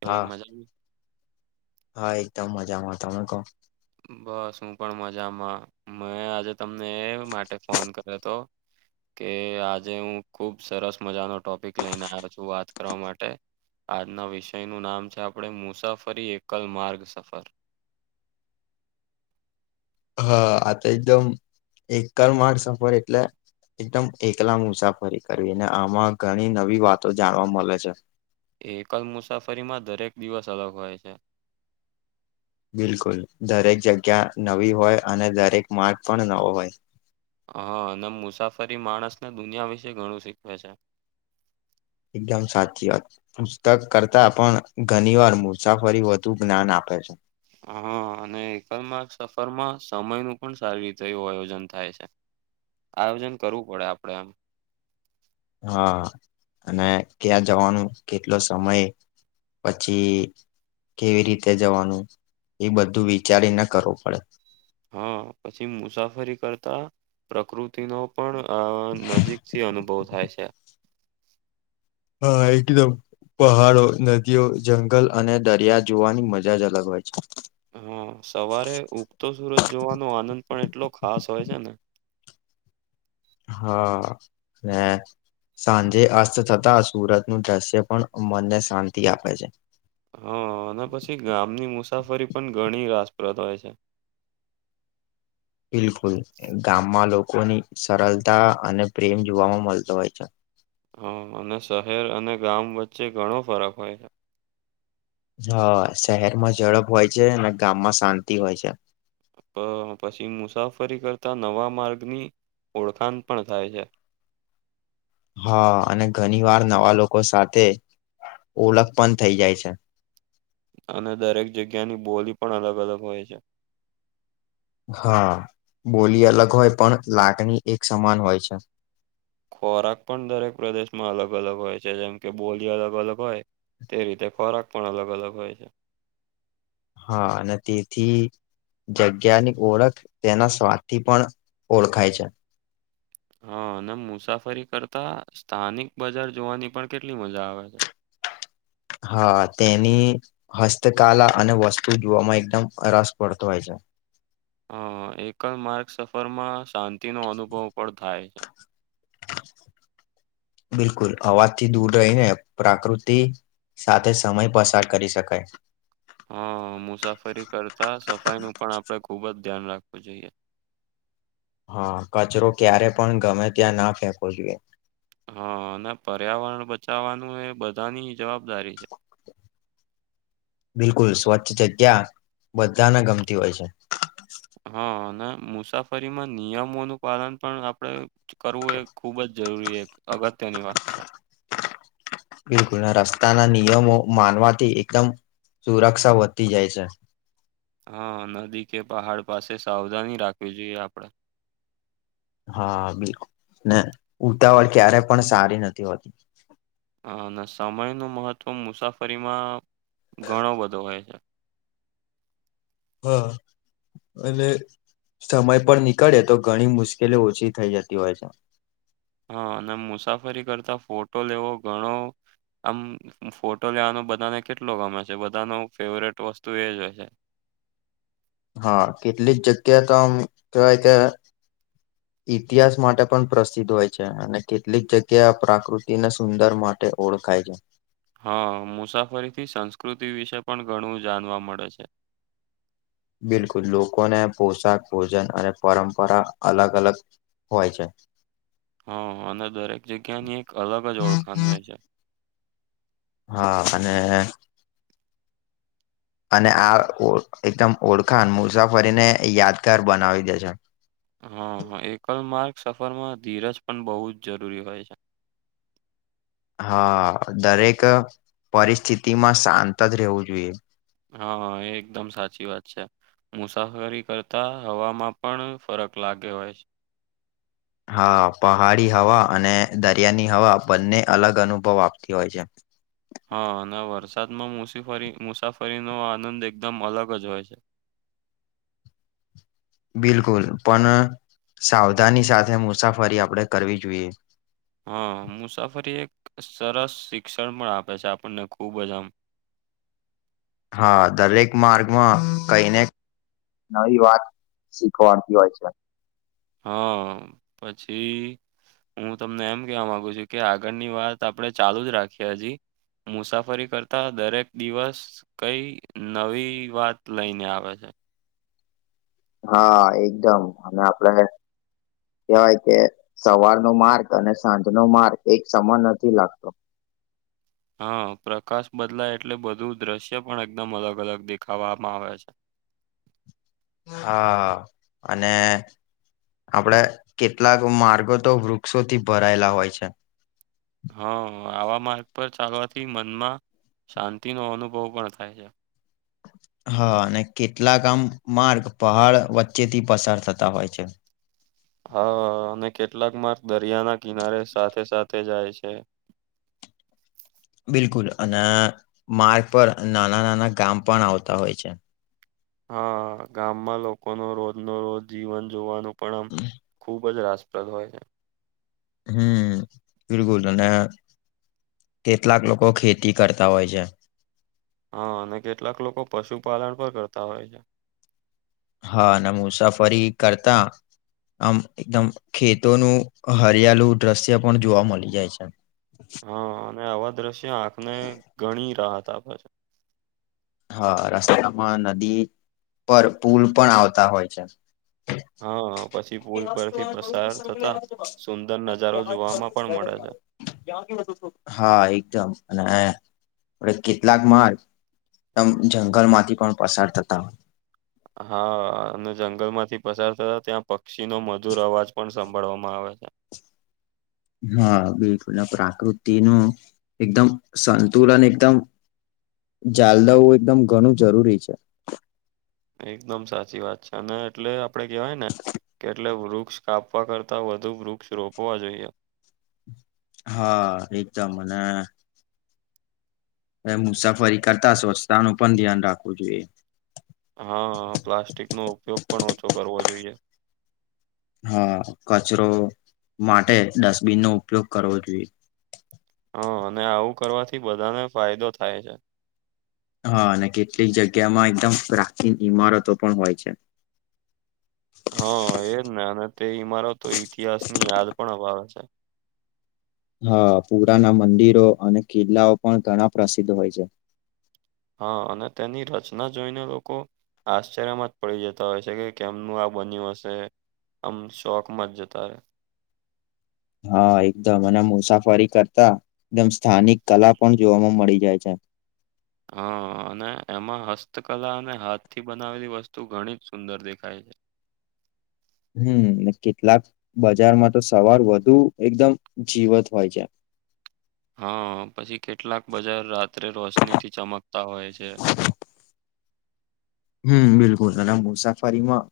ભાઈ હા મજામાં? હા એકદમ મજામાં તમે ક બસ હું પણ મજામાં મેં આજે તમને એ માટે ફોન કર્યો હતો. કે આજે હું ખુબ સરસ મજાનો ટોપિક લઈને આવ્યો છું વાત કરવા માટે. આજના વિષયનું નામ છે આપણે મુસાફરી એકલ માર્ગસફર. હા આ તો એકદમ એકલ માર્ગસફર એટલે એકદમ એકલા મુસાફરી કરવી અને આમાં ઘણી નવી વાતો જાણવા મલે છે. એકલ મુસાફરીમાં દરેક દિવસ અલગ હોય છે. બિલકુલ, દરેક જગ્યા નવી હોય અને દરેક માર્ગ પણ નવો હોય. હા અને મુસાફરી માણસને દુનિયા વિશે ઘણું શીખવે છે. એકદમ સાચી વાત. પુસ્તક કરતા પણ ઘની વાર મુસાફરી વધુ જ્ઞાન આપે છે. હા અને એકલમાર્ગ સફરમાં સમયનું પણ સારી રીતે એવું આયોજન થાય છે. આયોજન કરવું પડે આપડે એમ. હા અને ત્યાં જવાનું કેટલો સમય પછી કેવી રીતે જવાનું એ બધું વિચારીને કરવું પડે. હા પછી મુસાફરી કરતાં પ્રકૃતિનો પણ અ નજીકથી અનુભવ થાય છે. હા એટી તો પહાડો, નદીઓ, જંગલ અને દરિયા જોવાની મજા જ અલગ હોય છે. હમ્મ, સવારે ઉગતો સુરત જોવાનો આનંદ પણ એટલો ખાસ હોય છે ને. હા ને સાંજે અસ્ત થતાં સુરતનું દ્રશ્ય પણ મનને શાંતિ આપે છે. હા અને પછી ગામની મુસાફરી પણ ઘણી રાસપ્રદ હોય છે. બિલકુલ ગામમાં લોકોની સરલતા અને પ્રેમ જોવામાં મલતો હોય છે. હ અને શહેર અને ગામ વચ્ચે ઘણો ફરક હોય છે. હ શહેરમાં ઝડપ હોય છે ને ગામમાં શાંતિ હોય છે. પ પછી મુસાફરી કરતાં નવા માર્ગની ઓળખાણ પણ થાય છે. હા અને ઘણી વાર નવાં લોકો સાથે ઓલખ પણ થઈ જાય છે. અને દરેક જગ્યાની બોલી પણ અલગ-અલગ હોય છે. હા, બોલી અલગ હોય પણ લાગણી એક સમાન હોય છે. ખોરાક પણ દરેક પ્રદેશમાં અલગ-અલગ હોય છે જેમ કે બોલી અલગ-અલગ હોય. તે રીતે ખોરાક પણ અલગ-અલગ હોય છે. હા અને તેથી જગ્યાની ઓળખ તેના સ્વાદથી પણ ઓળખાય છે. હા અને મુસાફરી કરતા સ્થાનિક બજાર જોવાની પણ કેટલી મજા આવે છે. હા તેની હસ્તકાલા અને વસ્તુ જોવામાં એકદમ રસ પડતો હોય છે. હ એક જ માર્ગ સફરમાં શાંતિનો અનુભવ પણ થાય છે. [inaudible] બિલકુલ અવાજથી દૂર રહે પ્રાકૃતિ સાથે સમય પસાર કરી શકાય. હ મુસાફરી કરતાં સફાઈનું પણ આપણે ખૂબ જ ધ્યાન રાખવું જોઈએ. હા કચરો ક્યારે પણ ગમે ત્યાં ના ફેંકવો જોઈએ. હા અને પર્યાવરણ બચાવવાનું એ બધાની જવાબદારી છે. બિલકુલ, સ્વચ્છ જગ્યા બધાને ગમતી હોય છે. હા અને મુસાફરીમાં નિયમોનું પાલન પણ આપણેે કરવું એ ખૂબ જ જરૂરી એક અગત્યની વાત છે. બિલકુલ ને રસ્તાના નિયમો માનવાથી એકદમ સુરક્ષા વધતી જાય છે. હા, નદી કે પહાડ પાસે સાવધાની રાખવી જોઈએ આપણે. હા બિલકુલ ને ઉતાવળ ક્યારેય પણ સારી નથી હોતી. હા અને સમયનું મહત્ત્વ મુસાફરીમાં ઘણો બધો હોય છે. હા. અને સમય પર નીકળે તો ઘણી મુશ્કેલી ઓછી થઈ જતી હોય છે. હા અને મુસાફરી કરતા ફોટો લેવો ઘણો આમ ફોટો લેવાનો બધાને કેટલો ગમે છે બધાનો ફેવરેટ વસ્તુ એ જ હોય છે. હા કેટલીક જગ્યા તો આમ કેવાય કે [inaudible] ઇતિહાસ માટે પણ પ્રસિદ્ધ હોય છે અને કેટલીક જગ્યા આ પ્રાકૃતિને સુંદર માટે ઓળખાય છે. હા મુસાફરી થી સંસ્કૃતિ વિશે પણ ઘણું જાણવા મળે છે. બિલકુલ લોકોને પોશાક, ભોજન અને પરંપરા અલગ- અલગ. હોય છે. હા અને દરેક જગ્યા ની એક અલગ જ ઓળખાણ હોય છે. હા અને. અને આ એકદમ ઓળખાણ મુસાફરીને યાદગાર બનાવી દે છે. હા હ એકલ માર્ગ સફરમાં ધીરજ પણ બહુ જ જરૂરી હોય છે. હા દરેક પરિસ્થિતિમાં શાંત જ રહેવું જોઈએ. હા એ એકદમ સાચી વાત છે. મુસાફરી કરતા હવામાં પણ ફરક લાગે હોય છે. હા પહાડી હવા અને દરિયાની હવા બંને અલગ અનુભવ આપતી હોય છે. હા અને વરસાદમાં મુસીફરી મુસાફરીનો આનંદ એકદમ અલગ જ હોય છે. બિલકુલ પણ સાવધાની સાથે મુસાફરી આપણેે કરવી જોઈએ. હા મુસાફરી એક સરસ શિક્ષણ પણ આપે છે આપણને ખુબ જ આમ. હા દરેક માર્ગમાં કઈને નવી વાત શીખવાડતી હોય છે. હા પછી. હું તમને એમ કેવા માંગુ છું કે આગળની વાત આપણે ચાલુ જ રાખીએ હજી. મુસાફરી કરતા દરેક દિવસ. કઈ નવી વાત લઈને આવે છે. હા એકદમ અને આપડા કવાય કે સવારનો માર્ગ અને સાંજનો માર્ગ એક સમય નથી લાગતો. હા પ્રકાશ બદલા એટલે બધું દ્રશ્ય પણ એકદમ અલગ-અલગ દેખાવામાં આવે છે. હા અને. આપડે કેટલાક માર્ગો તો વૃક્ષોથી ભરાયેલા હોય છે. હા આવા માર્ગ પર ચાલવાથી મનમાં શાંતિનો અનુભવ પણ થાય છે. હા અને કેટલાક આમ માર્ગ પહાડ વચ્ચેથી પસાર થતા હોય છે. હા અને કેટલાક માર્ક દરિયાના કિનારે સાથે સાથે જાય છે. બિલકુલ અને માર્ગ પર નાના-નાના ગામ પણ આવતા હોય છે. હા ગામમાં લોકોનો રોજનો રોજ જીવન જોવાનું પણ આમ ખુબ જ રાસ પ્રદ હોય છે. હમ્મ બિલકુલ અને કેટલાક લોકો ખેતી કરતા હોય છે. હા અને કેટલાક લોકો પશુપાલન પર કરતા હોય છે. હા અને મુસાફરી કરતા આમ એકદમ ખેતોનું હરિયાળું દ્રશ્ય પણ જોવા મળી જાય છે. હા અને આવા દ્રશ્ય આંખને ઘણી રાહત આપે છે. હા રસ્તામાં નદી પર પુલ પણ આવતા હોય છે. હા પછી પુલ પરથી પસાર થતા સુંદર નજારો જોવામાં પણ મળે છે. હા એકદમ અને હ આપ કેટલાક માર્ગ આમ જંગલમાંથી પણ પસાર થતા હા અને જંગલમાંથી પસાર થતા ત્યાં પક્ષીનો મધુર અવાજ પણ સાંભળવામાં આવે છે. હા બિલકુલ પ્રાકૃતિનું એકદમ સંતુલન એકદમ. જાલદાઉ એકદમ ઘણું જરૂરી છે. એકદમ સાચી વાત છે અને એટલે આપડે કેહેવાય ને. કે એટલે વૃક્ષ કાપવા કરતા વધુ વૃક્ષ રોપવા જોઈએ હા એકદમ અને મુસાફરી કરતા સ્વચ્છતા નું પણ ધ્યાન રાખવું જોઈએ હા પ્લાસ્ટિક નો ઉપયોગ પણ ઓછો કરવો જોઈએ હા કચરો માટે ડસ્ટબિન નો ઉપયોગ કરવો જોઈએ હ અને આવું કરવાથી બધાને ફાયદો થાય છે હા અને કેટલીક જગ્યામાં એકદમ પ્રાચીન ઈમારતો પણ હોય છે હા એજ ને અને તે ઇમારો તો ઇતિહાસ ની યાદ પણ અપાવે છે હા પુરાના મંદિરો અને કિલ્લાઓ પણ ઘણા પ્રસિદ્ધ હોય છે હા અને તેની રચના જોઈને લોકો આશ્ચર્યમાં જ પડી જતા હોય છે કે કેમનું આ બન્યું હશે આમ શોકમાં જ જતા રહે હા એકદમ અને મુસાફરી કરતા એકદમ સ્થાનિક કલા પણ જોવામાં મળી જાય છે હા અને એમાં હસ્તકલા અને હાથથી બનાવેલી વસ્તુ ઘણી જ સુંદર દેખાય છે હમ કેટલાક બજારમાં તો સવાર વધુ એકદમ જીવત હોય છે હા પછી કેટલાક બજાર રાત્રે રોશની થી ચમકતા હોય છે હમ બિલકુલ એના મુસાફરીમાં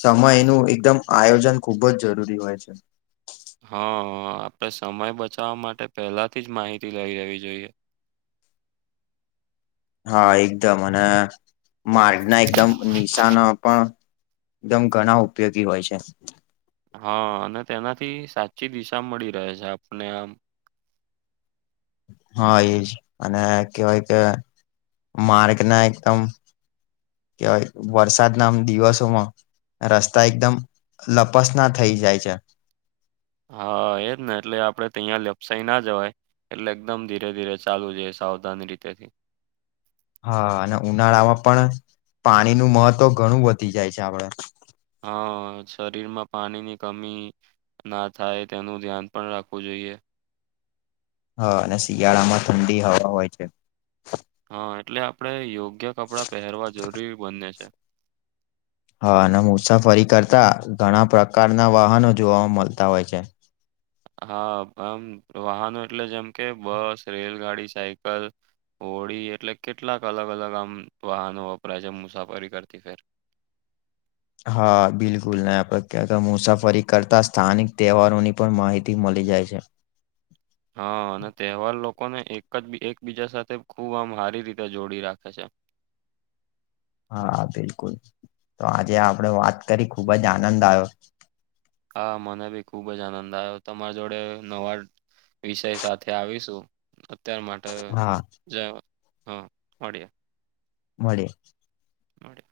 સમયનું એકદમ આયોજન ખુબ જ જરૂરી હોય છે હા આપડે સમય બચાવવા માટે પહેલાથી જ માહિતી લઈ લેવી જોઈએ હા એકદમ અને માર્ગના એકદમ નિશાનો પણ એકદમ ઘણા ઉપયોગી હોય છે હા અને તેનાથી સાચી દિશા મળી રહે છે આપને આમ હા એજ અને કવાય કે માર્ગ ના એકદમ કેવાય વરસાદ નામ દિવસોમાં રસ્તા એકદમ લપસના થઇ જાય છે હા એજ ને એટલે આપડે તયા લપસાઈ ના જવાય એટલે એકદમ ધીરે ધીરે ચાલવું જોયે સાવધાની રીતે થી હા અને ઉનાળામાં પણ પાણી નું મહત્વ ઘણું વધી જાય છે આપડે હા શરીર માં પાણીની કમી ના થાય તેનું ધ્યાન પણ રાખવું જોઈએ હા અને શિયાળામાં ઠંડી હવા હોય છે હા એટલે આપડે યોગ્ય કપડાં પહેરવા જરૂરી બને છે હા અને મુસાફરી કરતા ઘણા પ્રકારના વાહનો જોવાવામાં મળતા હોય છે હા આમ વાહનો એટલે જેમ કે બસ રેલગાડી સાયકલ હોળી એટલે કેટલાક અલગ અલગ આમ વાહનો વપરાય છે મુસાફરી કરતી ફેર હા બિલકુલ ને આપડે મુસાફરી કરતા સ્થાનિક તહેવારોની પણ માહિતી મળી જાય છે હા અને તહેવાર લોકોને એક જ એકબીજા સાથે ખુબ આમ હારી રીતે જોડી રાખે છે હા બિલકુલ તો આજે આપડે વાત કરી ખુબ જ આનંદ આવ્યો હા મને બી ખુબ જ આનંદ આવ્યો તમારી જોડે નવા વિષય સાથે આવીશું અત્યાર માટે હા જ હ મળિએ મળીએ મળે